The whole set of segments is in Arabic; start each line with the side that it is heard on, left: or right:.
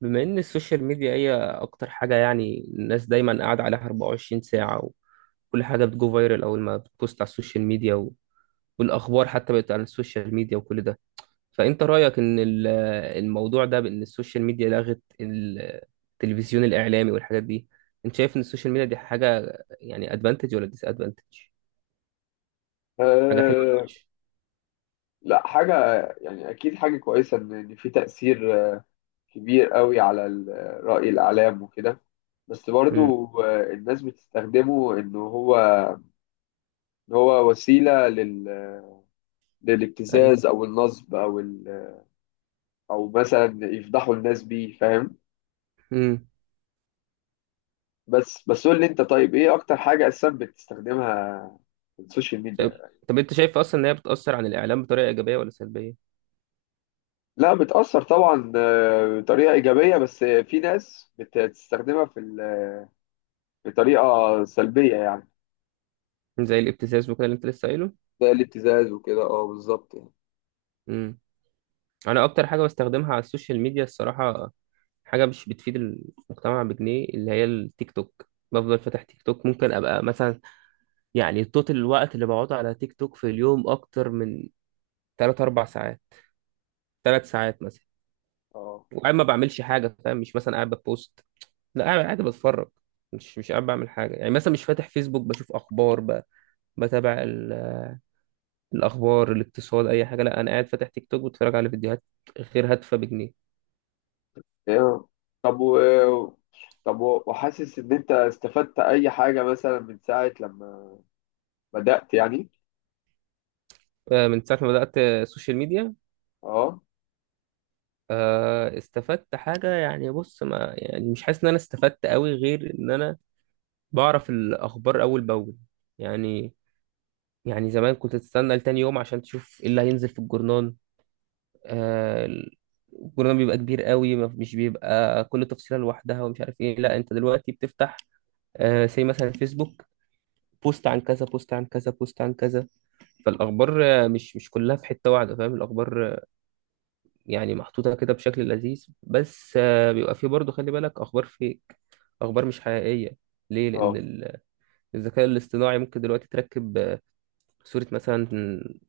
right: بما ان السوشيال ميديا هي اكتر حاجه يعني الناس دايما قاعده عليها 24 ساعه، وكل حاجه بتجو فايرال اول ما بتبوست على السوشيال ميديا والاخبار حتى بقت على السوشيال ميديا وكل ده. فانت رايك ان الموضوع ده بان السوشيال ميديا لغت التلفزيون الاعلامي والحاجات دي، انت شايف ان السوشيال ميديا دي حاجه يعني ادفانتج ولا ديس ادفانتج، حاجه حلوه ولا
left: أه.
right: وحشه؟
left: لا، حاجة، يعني أكيد حاجة كويسة، إن في تأثير كبير قوي على رأي الإعلام وكده. بس
right: امم.
left: برضو الناس بتستخدمه إن هو وسيلة
right: ايوه.
left: للابتزاز أو النصب أو مثلا يفضحوا الناس بيه، فاهم.
right: امم.
left: بس قول لي أنت، طيب إيه أكتر حاجة أساسا بتستخدمها في السوشيال
right: طب
left: ميديا؟
right: طب انت شايف اصلا ان هي بتاثر عن الاعلام بطريقه ايجابيه ولا سلبيه؟
left: لا، بتأثر طبعا بطريقة إيجابية، بس في ناس بتستخدمها بطريقة سلبية يعني.
right: زي الابتزاز وكده اللي انت لسه قايله.
left: ده الابتزاز وكده، اه، بالظبط يعني.
right: امم. انا اكتر حاجه بستخدمها على السوشيال ميديا الصراحه، حاجه مش بتفيد المجتمع بجنيه، اللي هي التيك توك. بفضل فاتح تيك توك، ممكن ابقى مثلا يعني توتال الوقت اللي بقعده على تيك توك في اليوم اكتر من 3 4 ساعات، 3 ساعات مثلا.
left: اه،
right: وقاعد ما بعملش حاجه فاهم، مش مثلا قاعد ببوست، لا قاعد بتفرج. مش قاعد بعمل حاجه يعني، مثلا مش فاتح فيسبوك بشوف اخبار، بتابع الاخبار، الاقتصاد، اي حاجه. لا انا قاعد فاتح تيك توك بتفرج على فيديوهات غير هادفه بجنيه.
left: ايوه. طب و... وحاسس ان انت استفدت اي حاجه مثلا من ساعه لما بدات يعني.
right: من ساعه ما بدات السوشيال ميديا؟
left: اه.
right: استفدت حاجة يعني، بص، ما يعني مش حاسس ان انا استفدت قوي، غير ان انا بعرف الاخبار اول باول. يعني، يعني زمان كنت تستنى لتاني يوم عشان تشوف ايه اللي هينزل في الجرنان. آه، الجرنان بيبقى كبير قوي، مش بيبقى كل تفصيلة لوحدها ومش عارف ايه. لا انت دلوقتي بتفتح زي مثلا فيسبوك، بوست عن كذا، بوست عن كذا، بوست عن كذا، فالاخبار مش كلها في حتة واحدة، فاهم؟ الاخبار يعني محطوطة كده بشكل لذيذ، بس بيبقى فيه برضه، خلي بالك، أخبار فيك، أخبار مش حقيقية. ليه؟ لأن
left: اه،
right: الذكاء الاصطناعي ممكن دلوقتي تركب صورة مثلا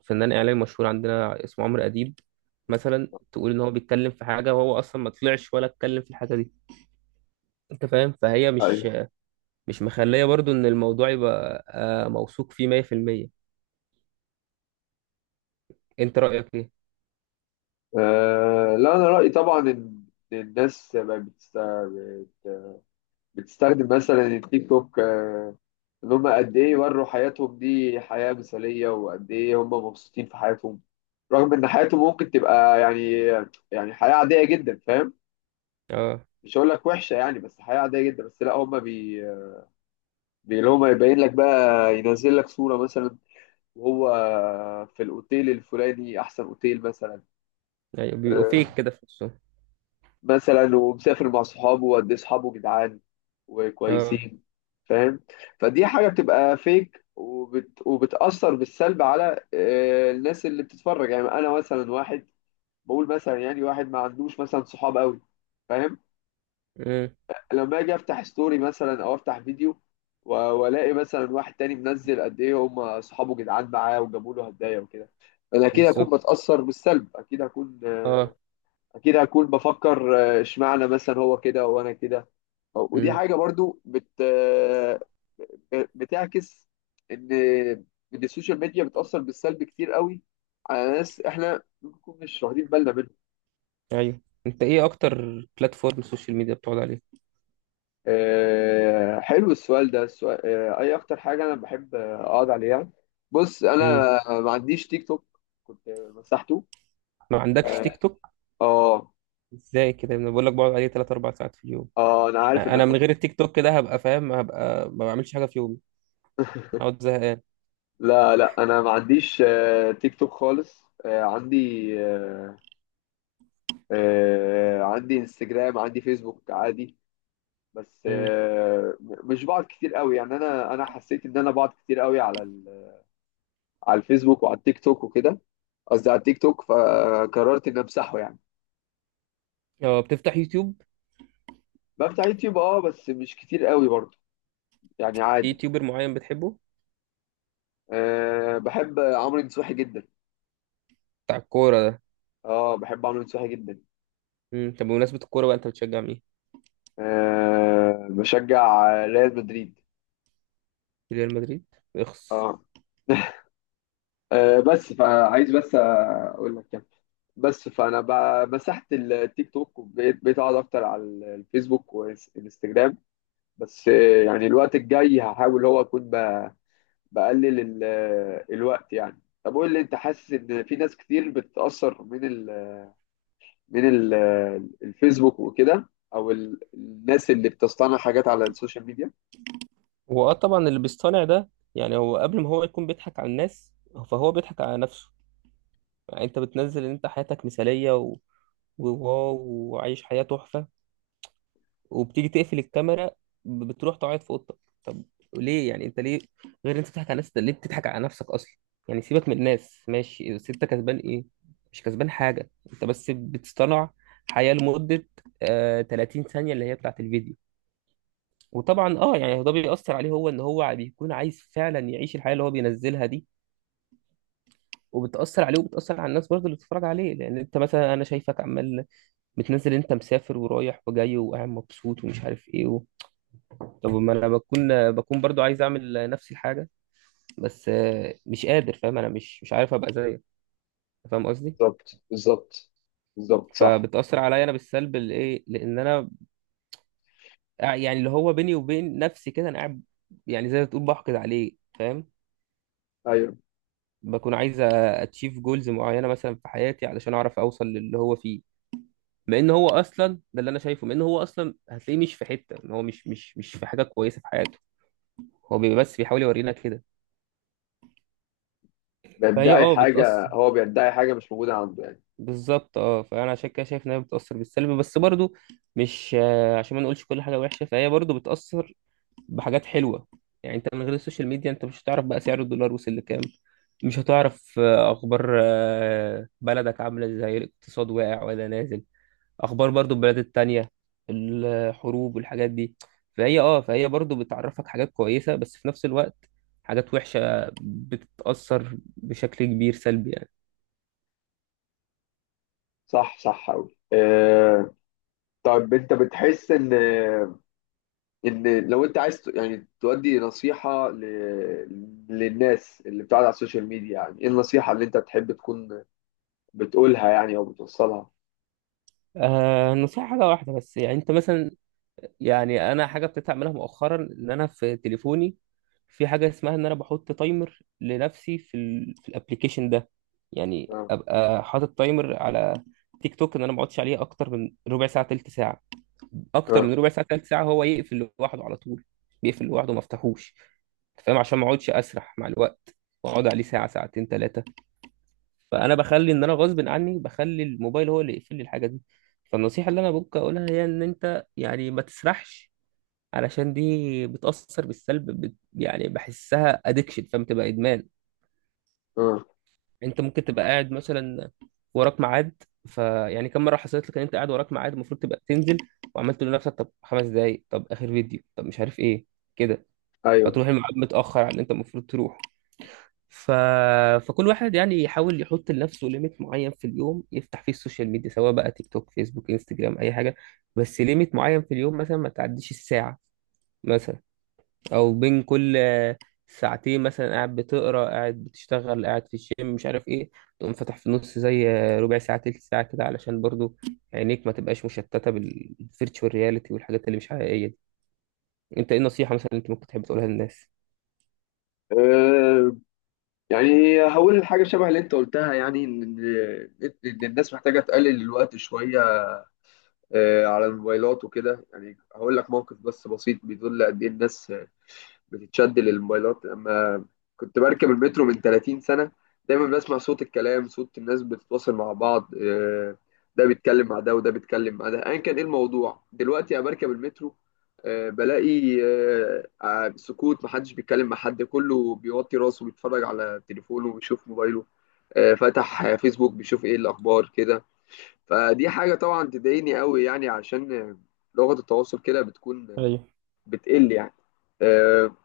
right: فنان إعلامي مشهور عندنا اسمه عمرو أديب، مثلا تقول إن هو بيتكلم في حاجة وهو أصلا ما طلعش ولا اتكلم في الحاجة دي. أنت فاهم؟ فهي
left: ايوه.
right: مش مخلية برضه إن الموضوع يبقى موثوق فيه 100%. أنت رأيك إيه؟
left: لا، انا رايي طبعا ان إن الناس بقت بتستخدم مثلا التيك توك، ان هم قد ايه يوروا حياتهم دي حياه مثاليه، وقد ايه هم مبسوطين في حياتهم، رغم ان حياتهم ممكن تبقى يعني، يعني حياه عاديه جدا، فاهم.
right: أه.
left: مش هقول لك وحشه يعني، بس حياه عاديه جدا، بس لا، هم اللي هم يبين لك بقى، ينزل لك صوره مثلا وهو في الاوتيل الفلاني، احسن اوتيل مثلا.
right: أيوة، بيبقوا
left: آه،
right: فيك كده في نفسهم.
left: مثلا، ومسافر مع صحابه، وقد ايه صحابه جدعان
right: أه.
left: وكويسين، فاهم. فدي حاجه بتبقى فيك، وبتاثر بالسلب على الناس اللي بتتفرج. يعني انا مثلا واحد، بقول مثلا، يعني واحد ما عندوش مثلا صحاب قوي، فاهم.
right: أمم.
left: لما باجي افتح ستوري مثلا او افتح فيديو والاقي مثلا واحد تاني منزل قد ايه هم اصحابه جدعان معاه وجابوا له هدايا وكده، انا اكيد هكون
right: بالظبط.
left: بتاثر بالسلب. اكيد هكون،
right: أه.
left: اكيد هكون بفكر اشمعنى مثلا هو كده وانا كده. ودي
right: أمم.
left: حاجه برضو بت آه، بتعكس ان ان السوشيال ميديا بتاثر بالسلب كتير قوي على ناس احنا ممكن نكون مش واخدين بالنا منهم.
right: ايوه. انت ايه اكتر بلاتفورم سوشيال ميديا بتقعد عليه؟
left: حلو السؤال ده، السؤال اي اكتر حاجه انا بحب اقعد عليها. بص، انا
right: امم.
left: ما عنديش تيك توك، كنت مسحته.
right: ما عندكش
left: اه.
right: تيك توك؟
left: اه.
right: ازاي كده، انا بقول لك بقعد عليه 3 4 ساعات في اليوم.
left: انا عارف
right: يعني انا
left: انك
right: من غير التيك توك كده هبقى، فاهم، هبقى ما بعملش حاجه في يومي، اقعد زهقان.
left: لا، لا، انا ما عنديش تيك توك خالص. عندي آه، عندي انستجرام، عندي فيسبوك عادي. بس
right: امم.
left: مش بقعد كتير قوي يعني. انا حسيت ان انا بقعد كتير قوي على على الفيسبوك وعلى التيك توك وكده، قصدي على التيك توك، فقررت ان امسحه يعني.
right: اه بتفتح يوتيوب؟
left: بفتح يوتيوب اه، بس مش كتير قوي برضه، يعني
right: في
left: عادي.
right: يوتيوبر معين بتحبه؟
left: أه، بحب عمرو نصوحي جدا.
right: بتاع الكوره ده؟
left: اه، بحب عمرو نصوحي جدا.
right: امم. طب بمناسبه الكوره بقى، انت بتشجع مين؟
left: أه، بشجع ريال مدريد.
right: ريال مدريد؟ اخس.
left: اه. أه، بس فعايز بس اقول لك يعني، بس فانا مسحت التيك توك، وبقيت اقعد اكتر على الفيسبوك والانستجرام. بس يعني الوقت الجاي هحاول هو اكون بقلل الوقت يعني. طب قول لي انت، حاسس ان في ناس كتير بتتاثر من الفيسبوك وكده، او الناس اللي بتصطنع حاجات على السوشيال ميديا.
right: هو طبعا اللي بيصطنع ده، يعني هو قبل ما هو يكون بيضحك على الناس، فهو بيضحك على نفسه. يعني انت بتنزل ان انت حياتك مثاليه وواو، وعايش حياة تحفة، وبتيجي تقفل الكاميرا، بتروح تقعد في اوضتك. طب ليه؟ يعني انت ليه؟ غير انت بتضحك على الناس، انت ليه بتضحك على نفسك اصلا؟ يعني سيبك من الناس ماشي، بس انت كسبان ايه؟ مش كسبان حاجه، انت بس بتصطنع حياه لمده 30 ثانيه اللي هي بتاعت الفيديو. وطبعا يعني ده بيأثر عليه هو، ان هو بيكون عايز فعلا يعيش الحياه اللي هو بينزلها دي، وبتأثر عليه، وبتأثر على الناس برضه اللي بتتفرج عليه. لأن أنت مثلا، أنا شايفك عمال بتنزل أنت مسافر ورايح وجاي وقاعد مبسوط ومش عارف إيه، طب ما انا بكون برضو عايز اعمل نفس الحاجه، بس مش قادر، فاهم؟ انا مش عارف ابقى زيك، فاهم قصدي؟
left: بالظبط، بالظبط، بالظبط، صح.
right: فبتاثر عليا انا بالسلب الايه، لان انا يعني اللي هو بيني وبين نفسي كده، انا قاعد يعني زي ما تقول بحقد عليه، فاهم؟
left: ايوه،
right: بكون عايز اتشيف جولز معينه مثلا في حياتي علشان اعرف اوصل للي هو فيه، مع ان هو اصلا، ده اللي انا شايفه، مع ان هو اصلا هتلاقيه مش في حته، إن هو مش في حاجه كويسه في حياته، هو بيبقى بس بيحاول يورينا كده. فهي
left: بيدعي حاجه،
right: بتاثر،
left: هو بيدعي حاجه مش موجوده عنده يعني.
right: بالظبط. اه فانا عشان كده شايف انها بتاثر بالسلب، بس برضو مش عشان ما نقولش كل حاجه وحشه، فهي برضو بتاثر بحاجات حلوه. يعني انت من غير السوشيال ميديا انت مش هتعرف بقى سعر الدولار وصل لكام، مش هتعرف اخبار بلدك عامله ازاي، الاقتصاد واقع ولا نازل، اخبار برضو البلاد التانية، الحروب والحاجات دي. فهي برضو بتعرفك حاجات كويسه، بس في نفس الوقت حاجات وحشه بتتاثر بشكل كبير سلبي يعني.
left: صح، صح قوي، آه. طيب، انت بتحس ان لو انت عايز يعني تودي نصيحه للناس اللي بتقعد على السوشيال ميديا، يعني ايه النصيحه اللي انت تحب تكون بتقولها يعني او بتوصلها؟
right: النصيحة حاجة واحدة بس. يعني انت مثلا، يعني انا حاجة ابتديت اعملها مؤخرا، ان انا في تليفوني في حاجة اسمها ان انا بحط تايمر لنفسي في ال في الابليكيشن ده. يعني
left: اه،
right: ابقى حاطط تايمر على تيك توك ان انا ما اقعدش عليه اكتر من ربع ساعة تلت ساعة، اكتر
left: اه،
right: من ربع ساعة تلت ساعة هو يقفل لوحده على طول. بيقفل لوحده، ما افتحوش. أنت فاهم؟ عشان ما اقعدش اسرح مع الوقت واقعد عليه ساعة ساعتين ثلاثة. فانا بخلي ان انا غصب عني، بخلي الموبايل هو اللي يقفل لي الحاجه دي. فالنصيحه اللي انا ممكن اقولها هي ان انت يعني ما تسرحش، علشان دي بتاثر بالسلب، بت، يعني بحسها ادكشن، فبتبقى ادمان.
left: اه،
right: انت ممكن تبقى قاعد مثلا وراك ميعاد، فيعني كم مره حصلت لك ان انت قاعد وراك ميعاد المفروض تبقى تنزل، وعملت تقول لنفسك طب 5 دقايق، طب اخر فيديو، طب مش عارف ايه كده،
left: ايوه.
right: فتروح الميعاد متاخر على اللي انت المفروض تروحه. ف... فكل واحد يعني يحاول يحط لنفسه ليميت معين في اليوم يفتح فيه السوشيال ميديا، سواء بقى تيك توك، فيسبوك، انستجرام، اي حاجه، بس ليميت معين في اليوم، مثلا ما تعديش الساعه مثلا. او بين كل ساعتين مثلا، قاعد بتقرا، قاعد بتشتغل، قاعد في الجيم، مش عارف ايه، تقوم فاتح في النص زي ربع ساعه تلت ساعه كده، علشان برضو عينيك ما تبقاش مشتته بالفيرتشوال رياليتي والحاجات اللي مش حقيقيه دي. انت ايه النصيحه مثلا اللي انت ممكن تحب تقولها للناس؟
left: آه، يعني هقول حاجة شبه اللي انت قلتها، يعني ان إن الناس محتاجة تقلل الوقت شوية على الموبايلات وكده. يعني هقول لك موقف بس بسيط بيدل قد ايه الناس بتتشد للموبايلات. لما كنت بركب المترو من 30 سنة، دايما بسمع صوت الكلام، صوت الناس بتتواصل مع بعض، ده بيتكلم مع ده وده بيتكلم مع ده، ايا كان ايه الموضوع. دلوقتي انا بركب المترو، بلاقي سكوت، محدش بيتكلم مع حد، كله بيوطي راسه بيتفرج على تليفونه وبيشوف موبايله، فتح فيسبوك بيشوف ايه الاخبار كده. فدي حاجة طبعا تضايقني قوي، يعني عشان لغة التواصل كده بتكون
right: ايوه.
left: بتقل يعني آه،